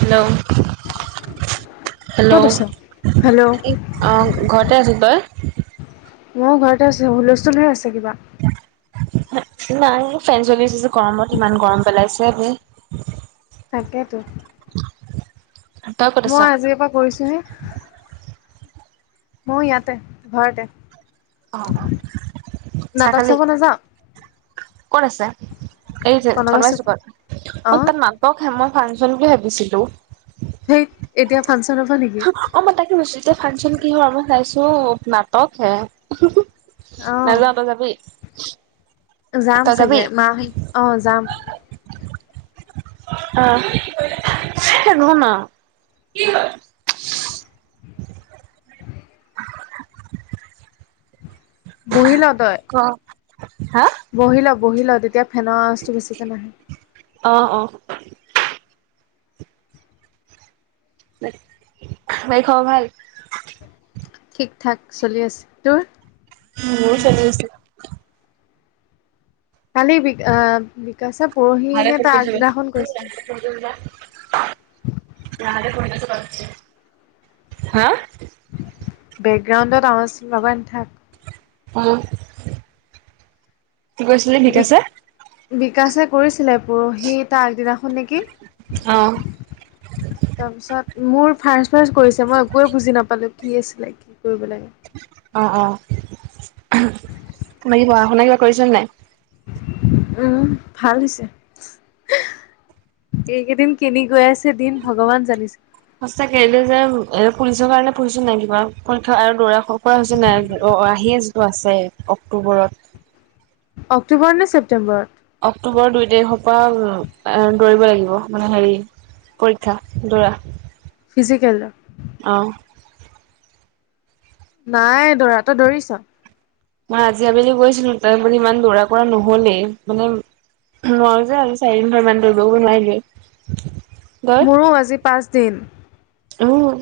Hello, hello, ক'ত আছ? Hello অ, ঘৰতে আছো তই? ময়ো ঘৰতে আছো, হুলস্থুল হৈ আছে কিবা। নাই, ফেন চলিছে যে, গৰমত ইমান গৰম পেলাইছে হেই। তাকেইতো। [inaudible] আছ মই আজিৰ পৰা কৰিছো হে, মই ইয়াতে, ঘৰতে। অ, অ, চাহ নাটক খালি? চাব নাযাওঁ ক'ত আছে, এই যে কনবা ধনময় চুক চোকত, অ, অঁ তাত মানুহ হে, মই ফাংচন বুলি ভাবিছিলোঁ। ধেত এতিয়া ফাংচন হ'বা নেকি? অ, মই তাকে ভাবিছো, এতিয়া ফাংচন কি হয়, মই চাইছোঁ নাটক হে। অঁ নাজাওঁ তই যাবি? যাম তই যাবি চাগে, মাহ অ, যাম। [unintelligible] বহি ল, তই। ক, হা? বহি ল, বহি ল, তেতিয়া ফেনৰ আৱাজটো বেছিকৈ নাহে। অ, অ, বাকী, খবৰ ভাল? ঠিক-থাক চলি আছে, তোৰ? উম, মোৰো চলি আছে। কালি বিক, আহ, বিকাশে ভালে পৰহিনে, ফোন তাৰ কৰিছ বে। আগদিনাখন কৈছে। [inaudible] হা? বেকগ্ৰাউণ্ডত আবাজটো লগাই নথাক। অ, কি কৈছিলে, বিক বিকাশে? বিকাশে কৰিছিলে, পৰহি তাৰ আগদিনাখন নেকি? অ', তাৰপিছত মোৰ, ফাৰ্ষ্ট-ফাইজ কৰিছে, মই একোৱেই বুজি নাপালোঁ, কি আছিলে কি কৰিব লাগে। অ, অ, বাকী পঢ়া-শুনা কিবা কৰিছা নে নাই? উম, ভাল হৈছে এইকেইদিন কেনি গৈ আছে, দিন ভগৱান জানিছে। সচাকে এইটো যে এ পুলিচৰ কাৰণে পঢ়িছো নাই কিবা পৰীক্ষা আৰু দৌৰা কৰা হৈছে নাই অ আহি আছ টো আছে অক্টোবৰত। অক্টোবৰ নে ছেপ্তেম্বৰ। অক্টোবৰ দুই তাৰিখৰ পৰা দৌৰিব লাগিব মানে হেৰি। পৰীক্ষা দৌৰা। ফিজিকেলৰ অ নাই দৰা তই দৌৰিছ? মই আজি আবেলি গৈছিলো তাৰোপৰি ইমান দৌৰা কৰা নহলেই মানে। [unintelligible] তই? মোৰো আজি পাঁচ দিন। উম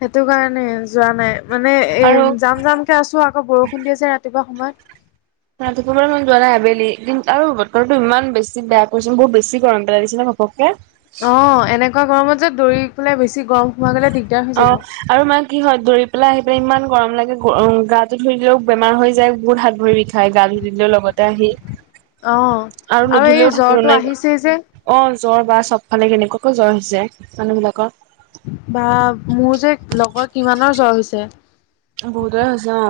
সেইটো কাৰণে যোৱা নাই মানে এ আৰু যাম যাম কে আছো আকৌ বৰষুণ দি আছে ৰাতিপুৱা সময়ত। মই ৰাতিপুৱা মানে মই যোৱা নাই আবেলি কিন্তু আৰু বতৰটো ইমান বেছি বেয়া কৰিছে বহুত বেছি গৰম পেলাই দিছে নে ঘপকে। অ এনেকুৱা গৰমত যে দৌৰি পেলাই বেছি গৰম সোমাই গ'লে দিগদাৰ হৈ অ' যাব। আৰু মানে কি হয় দৌৰি পেলাই আহি পেলাই ইমান গৰম লাগে গ গাটো ধুই দিলেও বেমাৰ হৈ যায় বহুত হাত ভৰি বিষ খাই গা ধুই দিলেও লগতে আহি। অ আৰু নুধুলেও এই থাকিব জ্বৰটো নাই আহিছেই যে। অ জ্বৰ বা চবফালে কেনেকুৱাকৈ জ্বৰ হৈছে মানুহ বিলাকৰ। বা মোৰ যে লগৰ কিমানৰ জ্বৰ হৈছে। বহুতৰে হৈছে অ।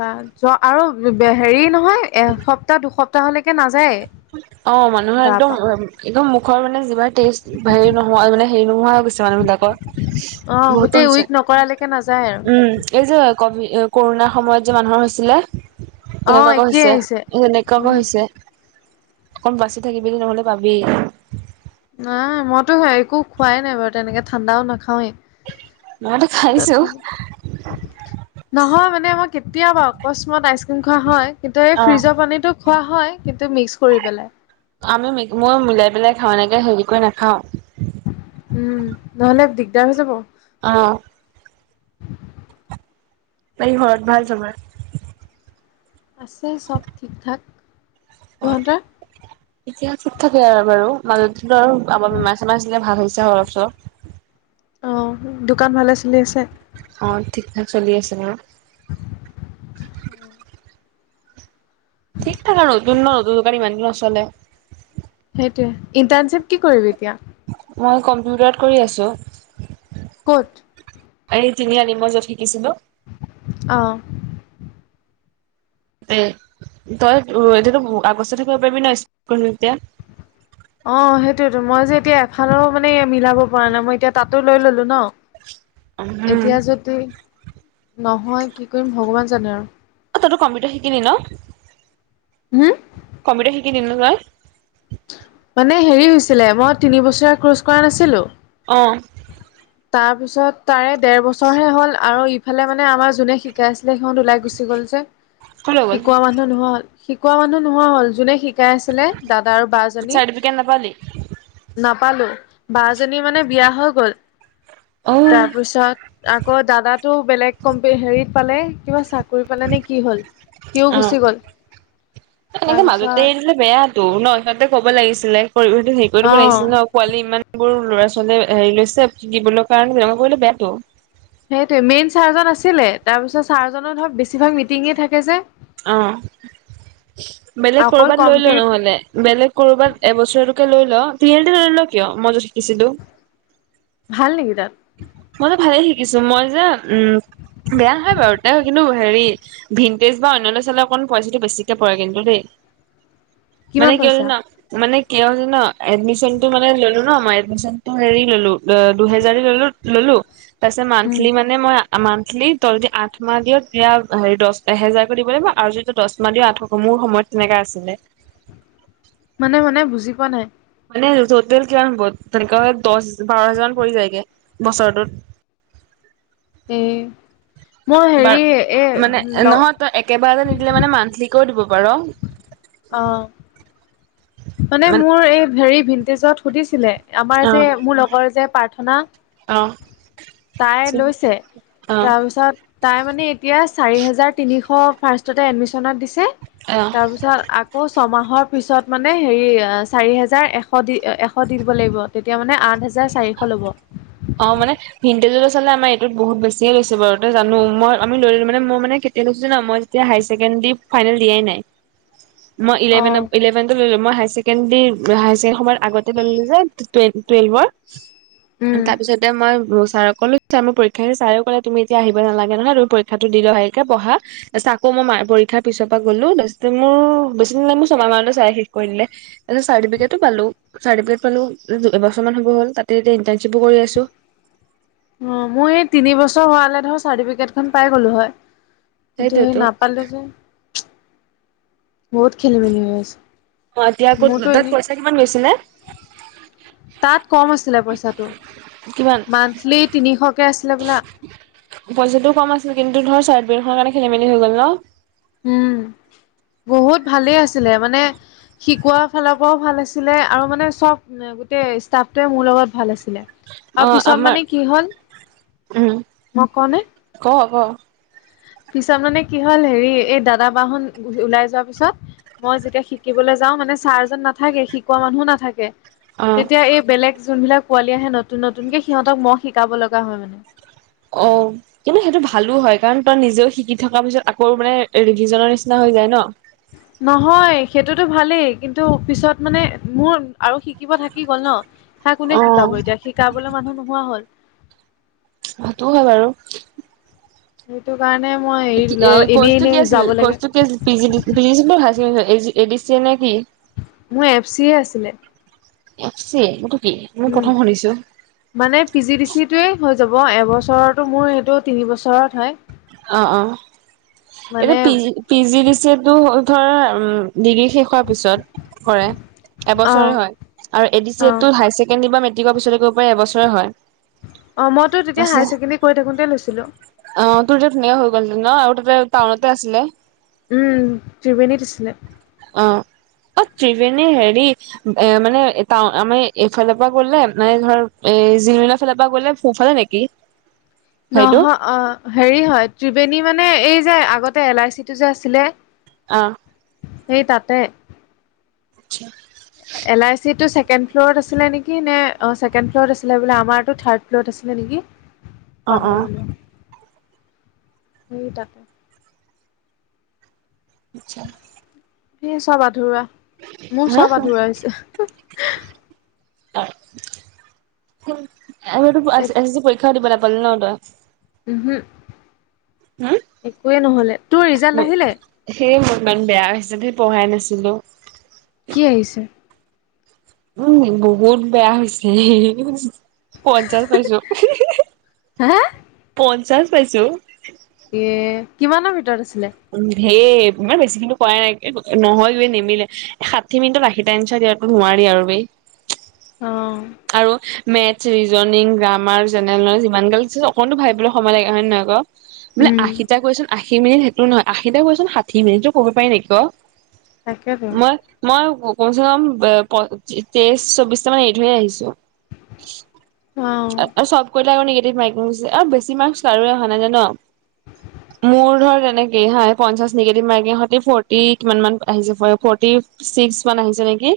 বা যোৱা আৰু হেৰি নহয় এসপ্তাহ দুসপ্তাহলেকে নাযায়। [inaudible] অ মানুহৰ গা একদম পা একদম মুখৰ মানে যিমান টেষ্ট হেৰি নোহোৱা মানে হেৰি নোহোৱা হৈ গৈছে মানুহ বিলাক কৰ অ গোটেই উইক নকৰালেকে নাযায় আৰু উম এই যে কভি কৰোণাৰ সময়ত যে মানুহৰ হৈছিলে অ' তেনেকুৱাকৈ একেই হৈছে আহিছে। এনেকুৱাকৈ উম, হৈছে। অকণ বাচি থাকিবি নহ'লে পাবি। নাই মইতো একো খোৱাই নাই বাৰু তেনেকে ঠাণ্ডাও নাখাওৱেই। মইতো খাইছোঁ। তথাপি নহয় মানে মই কেতিয়া বাৰ অকস্মাত আইচক্ৰীম খোৱা হয়। কিন্তু এই ফ্ৰিজৰ পানীটো খোৱা হয় কিন্তু মিক্স কৰি পেলাই। আমি মিক মই মিলাই পেলাই খাও এনেকে হেৰি কৰি নাখাও। উম নহলে দিগদাৰ হৈ যাব। অ বাকী ঘৰত ভাল চবৰে? আছে চব ঠিক ঠাক, তহঁতৰ? এতিয়া ঠিক ঠাকে আৰু বাৰু মাজতেতো আৰু আমাৰ বেমাৰ চেমাৰ হৈছিল ভাল হৈছে অলপ চলপ। অ দোকান ভালে চলি আছে? অ ঠিক ঠাক চলি আছে বাৰু। [inaudible] ঠিক ঠাক আৰু নতুন ন নতুন দোকানী ইমানকৈ নচলে। সেইটোৱে, ইণ্টাৰ্ণশ্বিপ কি কৰিবি এতিয়া? মই কম্পিউটাৰত কৰি আছোঁ। ক'ত? এই তিনিআলি মই য'ত শিকিছিলোঁ। অ। এ ত‌ই এতিয়া টো [unintelligible] অ সেইটোৱেতো মই যে এতিয়া এফালো মানে মিলাব পৰা নাই মই এতিয়া তাতো লৈ ললো ন। উম এতিয়া যদি নহয় কি কৰিম ভগৱান জানে আৰু। অ তইতো কম্পিউটাৰ শিকিলি ন? হুম? কম্পিউটাৰ শিকিলি ন তই? মানে হেৰি হৈছিলে মই তিনিবছৰীয়া ক্ৰৰ্চ কৰা নাছিলো অ। তাৰ পিছত তাৰে দেৰ বছৰ হে হ'ল, আৰু ইফালে মানে আমাৰ যোনে শিকাই আছিলে সিহঁত ওলাই গুচি গ'ল যে ক'লৈ গ'ল শিকোৱা মানুহ মানুহ নোহোৱা হ'ল, শিকোৱা মানুহ নোহোৱা হ'ল যোনে শিকাই আ ছিলে দাদা আৰু বাজনী চাৰ্টিফিকেট নাপালি নাপালো বাজনী মানে বিয়া হৈ গ'ল। অ তাৰপিছত আকৌ দাদা টো বেলেগ কম হেৰিত পালে কিবা চাকৰি পালে নে কি হ'ল! সিও অ গুচি গ'ল, তাৰপিছত বেয়াতো ন সিহঁতে ক'ব লাগিছিলে কৰিব সেইটো হেৰি কৰি অ দিব লাগিছিলে ন। পোৱালি ইমানবোৰ লৰা- ছোৱালীয়ে লৈছে দিবলৈ কাৰণে তেনেকুৱা কৰিলে বেয়াটো। সেইটোৱে মেইন ছাৰজন আছিলে তাৰপিছত ছাৰজনৰ ধৰক বেছিভাগ মিটিঙে থাকে যে। অ, বেলেগ অকল কৰবাত লৈল কম্পিউট নহ'লে, বেলেগ কৰবাত এবছৰীয়াটোকে লৈল, [unintelligible] নোলোৱা কিয় মই য'ত শিকিছিলো। ভাল নেকি তাত? মইতো ভালেই শিকিছো মই যে উম বেয়া নহয় বাৰু তাতে, কিন্তু হেৰি ভিন্টেজ বা অইনলে চালে অকণ পইচাটো বেছিকে পৰে কিন্তু দেই। [unintelligible] মানে কি হয় পইচা জান? মানে কি হয় জান, এডমিশ্যনটো মানে ললো ন মই এডমিশ্যনটো হেৰি ললো দুহেজাৰ দি ললো ললো, তাৰপিছত উম, মান্থলী মানে মই মান্থলী তই যদি আঠমাহ দিয় তেতিয়া হেৰি দহ এহেজাৰকৈ দিব লাগিব আৰু যদি দহ মাহ দিয় আঠশ কমো সময়ত তেনেকা আছিলে। মানে মানে বুজি পোৱা নাই? মানে টোটেল কিমান হ'ব তেনেকা হলে দহ বাৰ হাজাৰ মান পৰি যায়গে, বছৰটোত। এ, মই বাৰ হেৰি মানে এ ল নহয় তই একেবাৰতে নিদিলে মানে মান্থলী কৈয়ো দিব পাৰ। অঁ। মানে মোৰ এই হেৰি ভিন্টেজত সুধিছিলে আমাৰ যে অ মোৰ লগৰ যে প্ৰাৰ্থনা! অ তাই লৈছে, অ তাৰপিছত তাই মানে এতিয়া চাৰি হাজাৰ তিনিশ ফাৰ্ষ্টতে এডমিশ্যনত দিছে, অ। তাৰপিছত আকৌ ছমাহৰ পিছত, মানে হেৰি চাৰি হেজাৰ এশ দি এশ দি দিব লাগিব, তেতিয়া মানে আঠ হাজাৰ চাৰিশ ল'ব। অ মানে ভিনটেজলে চালে আমাৰ এইটোত বহুত বেছিয়ে লৈছে বাৰু ত জানো মই আমি লৈ ললো মানে মই মানে কেতিয়া লৈছোঁ যান মই তেতিয়া হায়াৰ ছেকেণ্ডাৰী ফাইনেল দিয়াই নাই, মই অ ইলেভেন ইলেভেনতে ললোঁ মই হায়াৰ ছেকে ছেকেণ্ডী হায়াৰ ছেকেণ্ডাৰী সময়ত আগতে লৈ ললো যে টু টুৱেলভ উম তাৰ পিছতে মই ছাৰক কলোঁ ছাৰ মোৰ পৰীক্ষাটো ছাৰেও কলে তুমি এতিয়া আহিব নালাগে নহয় তুমি পৰীক্ষাটো দি লোৱা ভালকে পঢ়া তাৰপিছত আকৌ মই মা পৰীক্ষাৰ পিছৰ পৰা গ'লো তাৰপিছতে মোৰ বেছি দিন মোৰ ছমাহ মানতে চাই শেষ কৰি দিলে তাৰপিছত চাৰ্টিফিকেটো পালো চাৰ্টিফিকেট পালোঁ এবছৰমান হ'ব হ'ল তাতে এতিয়া ইণ্টাৰ্নশ্বিপো কৰি আছো। অ মই এই তিনি বছৰ হোৱা হলে ধৰ চাৰ্টিফিকেট খন পাই গলো হয়, কিন্তু সেই সেইটোৱেতো নাপ পালোঁ যে। বহুত খেলি মেলি হৈ আছে, অ এতিয়া ক'ত মোৰটো তাত এনেই পইচা কিমান গৈছিলে তাত কম আছিলে পইচাটো। কিমান মান্থলী তিনিশকে আছিলে হবলা পইচাটো কম আছিল কিন্তু ধৰ চাৰ্টিফিকেট খনৰ কাৰণে খেলি-মেলি হৈ গ'ল ন? উম বহুত ভালেই আছিলে মানে শিকোৱা ফালৰ পৰাও ভাল আছিলে আৰু মানে চব গোটেই ষ্টাফটোৱে মোৰ লগত ভাল আছিলে অ আৰু পিছত আমাৰ মানে কি হল, উম মই কওঁ নে? ক ক পিছত মানে কি হল হেৰি এই দাদা, বা হ'ত ওলাই যোৱা পিছত মই যেতিয়া শিকিবলৈ যাও মানে ছাৰজন নাথাকে শিকোৱা মানুহো নাথাকে অ তেতিয়া এই বেলেগ যোনবিলাক পোৱালি আহে নতুন নতুনকে সিহঁতক মই শিকাব লগা হয় মানে অঁ কিন্তু সেইটো ভালো হয় কাৰণ তই নিজেও শিকি থকাৰ পিছত আকৌ মানে ৰিভিজনৰ নিচিনা হৈ যায় ন উ [unintelligible] নহয় সেইটোতো ভালেই কিন্তু পিছত মানে মোৰ আৰু শিকিব থাকি গ'ল ন হা অ কোনে শিকাব এতিয়া শিকাবলে মানুহ নোহোৱা হ'ল সেইটোৱো হয় বাৰু সেইটো কাৰণে মই এৰি কি দিলো এ আৰু এনেই কৰ্চটো এনেই কি আছিল যাব লাগে কৰ্চটো P P G D P আছিলে নে হা G A G A D C A নে কি মোৰ এফ চি এ আছিলে এফ চি এ সেইটো কি মই উম প্ৰথম শুনিছো মানে পি জি ডি চি য়ে টোৱে হৈ যাব এবছৰতো মোৰ সেইটো তিনি বছৰত হয়। অ অ এইটো মানে P G P G D C য়ে টো ধৰ ডিগ্ৰীৰ শেষৰ পিছত কৰে অ এবছৰে হয় আৰু এ ডি চি অ এ টো হায়াৰ ছেকেণ্ডেৰী বা মেট্ৰিকৰ পিছলৈ কৰিব পাৰি এবছৰে হয়। অ মইতো তেতিয়া হায়াৰ তাৰপিছত ছেকেণ্ডৰী কৰি থাকোতে লৈছিলোঁ। তে টাউনতে আছিলে। উম ত্ৰিবেণী দিছিলে অ এ ত্ৰিবেণী হেৰি এ মানে এটা আমি এইফালৰ পৰা গলে মানে ধৰ এ জিমেইলৰ ফালৰ পৰা গ'লে সেফালে নেকি? [unintelligible] [inaudible] সেইটো নহয় অ হেৰি হয় ত্ৰিবেণী মানে এই যে আগতে এল আই চিটো যে আছিলে। অ সেই তাতে [unintelligible] এল আই চিটো ছেকেণ্ড ফ্ল'ৰত আছিলে নেকি নে অ ছেকেণ্ড ফ্লুৰত আছিলে বোলে আমাৰটো থাৰ্ড ফ্লুৰত আছিলে নেকি? অ অ পাহৰি গলো সেই তাক আচ্ছা। সেই চব আধৰুৱা, মোৰ হা চব আধৰুৱা হৈছে। হয়, এ এবাৰটো এচ এচ চি এ পৰীক্ষা দিব নাপালি ন তই? উমহু, একোৱে নহ'লে। তোৰ ৰিজাল্ট আহিলে [unintelligible] সেয়ে হ'ল দাং বেয়া হিচাপে পঢ়াই নাছিলো। কি আহিছে? উম বহুত বেয়া হৈছে। পঞ্চাশ পাইছো, হা পঞ্চাশ পাইছোঁ। এ কিমানৰ ভিতৰত আছিলে? উম [unintelligible] ইমান বেছিখিনিও কৰাই নাই [unintelligible] নহয় বেই নিমিলে। ষাঠি মিনিটত আশীটা এনচাৰ দিয়াতো নোৱাৰি আৰু বেই। অঁ। আৰু maths, reasoning, grammar, general knowledge যিমান গাল দিছে অকণটো ভাবিবলে সময় লাগে হয় নে নহয় ক? বোলে উম আশীটা কোৱেচন আশী মিনিট সেইটো নহয়, আশীটা কোৱেচন ষাঠি মিনিটত কৰিব পাৰি নেকি ক? তাকেতো মই মই ক কমচে কম এ প তে তেইশ চৌবিশটামান এৰি থৈয়ে আহিছ তেও, অ এ এ চব কৰিলে আকৌ নিগেটিভ মাৰ্কিং দিছে, এ বেছি মাৰ্কছ কাৰোয়েই‌ আহা নাই জান? [inaudible] মোৰ ধৰ তেনেকে হা পঞ্চাশ নিগেটিভ মাৰ্কিং সতে ফৰটি কিমান মান আহিছে আ ফৰটি ছিক্সমান আহিছে নেকি?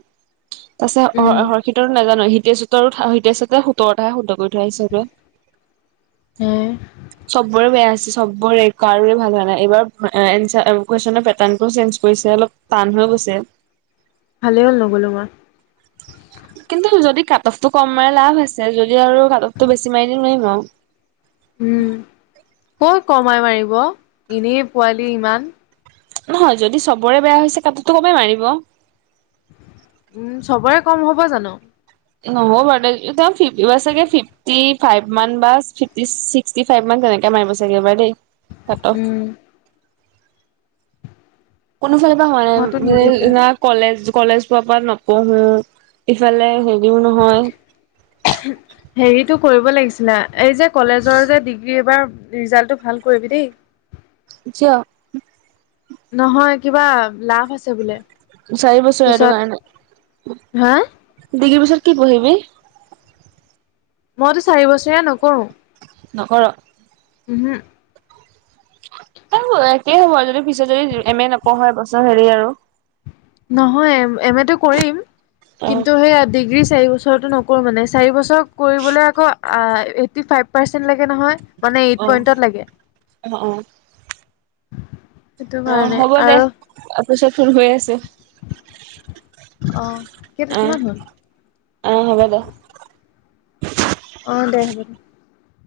তাৰ পিছত অ উম অ হৰ্ষিতৰ নাজানো হিতেষহঁতৰো ঠাৰ হিতেষহঁতে সোতৰতাহে শুদ্ধ কৰি তৰই চাগে? এ চবৰে বেয়া আছে চবৰে, কাৰোৰে ভাল হোৱা নাই এইবাৰ এ এঞ্চাৰ কুৱেচনৰ পেটাৰ্নটো চেঞ্জ কৰিছে অলপ টান হৈ গৈছে। ভালে হ'ল নগ'লো মই। কিন্তু যদি কাট অফটো কম মাৰে লাভ আছে যদি আৰু কাট অফটো বেছি মাৰি দিয়ে নোৱাৰিম আৰু। উম, কত কমাই মাৰিব এনেই পোৱালি ইমান। নহয় যদি চবৰে বেয়া হৈছে কাট অফতো কমেই মাৰিব। উম, চবৰে কম হ'ব জানো? [unintelligible] ফিফটিও আছে গে ফিফ টি ফাইভ মান বা [unintelligible] ছিক্সটি ফাইভ মান তেনেকে মাৰিব চাগে এইবাৰ দেই। কাট অফ উম। কোনোফালৰ পৰা মইতো হোৱা নিদিলোৱে নাই [unintelligible] কলেজ কলেজ পৰা পৰা নপঢ়ো ইফালে হেৰিও নহয় এহো হেৰিটো কৰিব লাগিছিলে এই যে কলেজৰ যে ডিগ্ৰী এইবাৰ ৰিজাল্টটো ভাল কৰিবি দেই। জ নহয় কিবা লাভ আছে বোলে। চাৰি বছৰ এইটো পিছত কাৰণে, হা ডিগ্ৰীৰ পিছত কি পঢ়িবি? মইতো চাৰি বছৰীয়া নকৰোঁ। নকৰ? উমহু। সেও একে হ'ব আৰু যদি পিছত যদি এম এ নপঢ়, হয় বছৰ হেৰি আৰু। নহয় এম এ মেটো কৰিম। অ কিন্তু সেইয়া ডিগ্ৰী চাৰি বছ বছৰটো নকৰোঁ মানে। চাৰি বছৰ কৰিবলে আকৌ আ এইটী ফাইভ পাৰ্চেন্ত লাগে নহয়। মানে অ এইট পইণ্টত লাগে? অ। সেইটো অ, কাৰণে হ'ব দে। আৰু অপিছত ফুন কৰি আছো। অ। [unintelligible] কিমান হ'ল? আ, হ'ব দে। অ, দে হ'ব দে।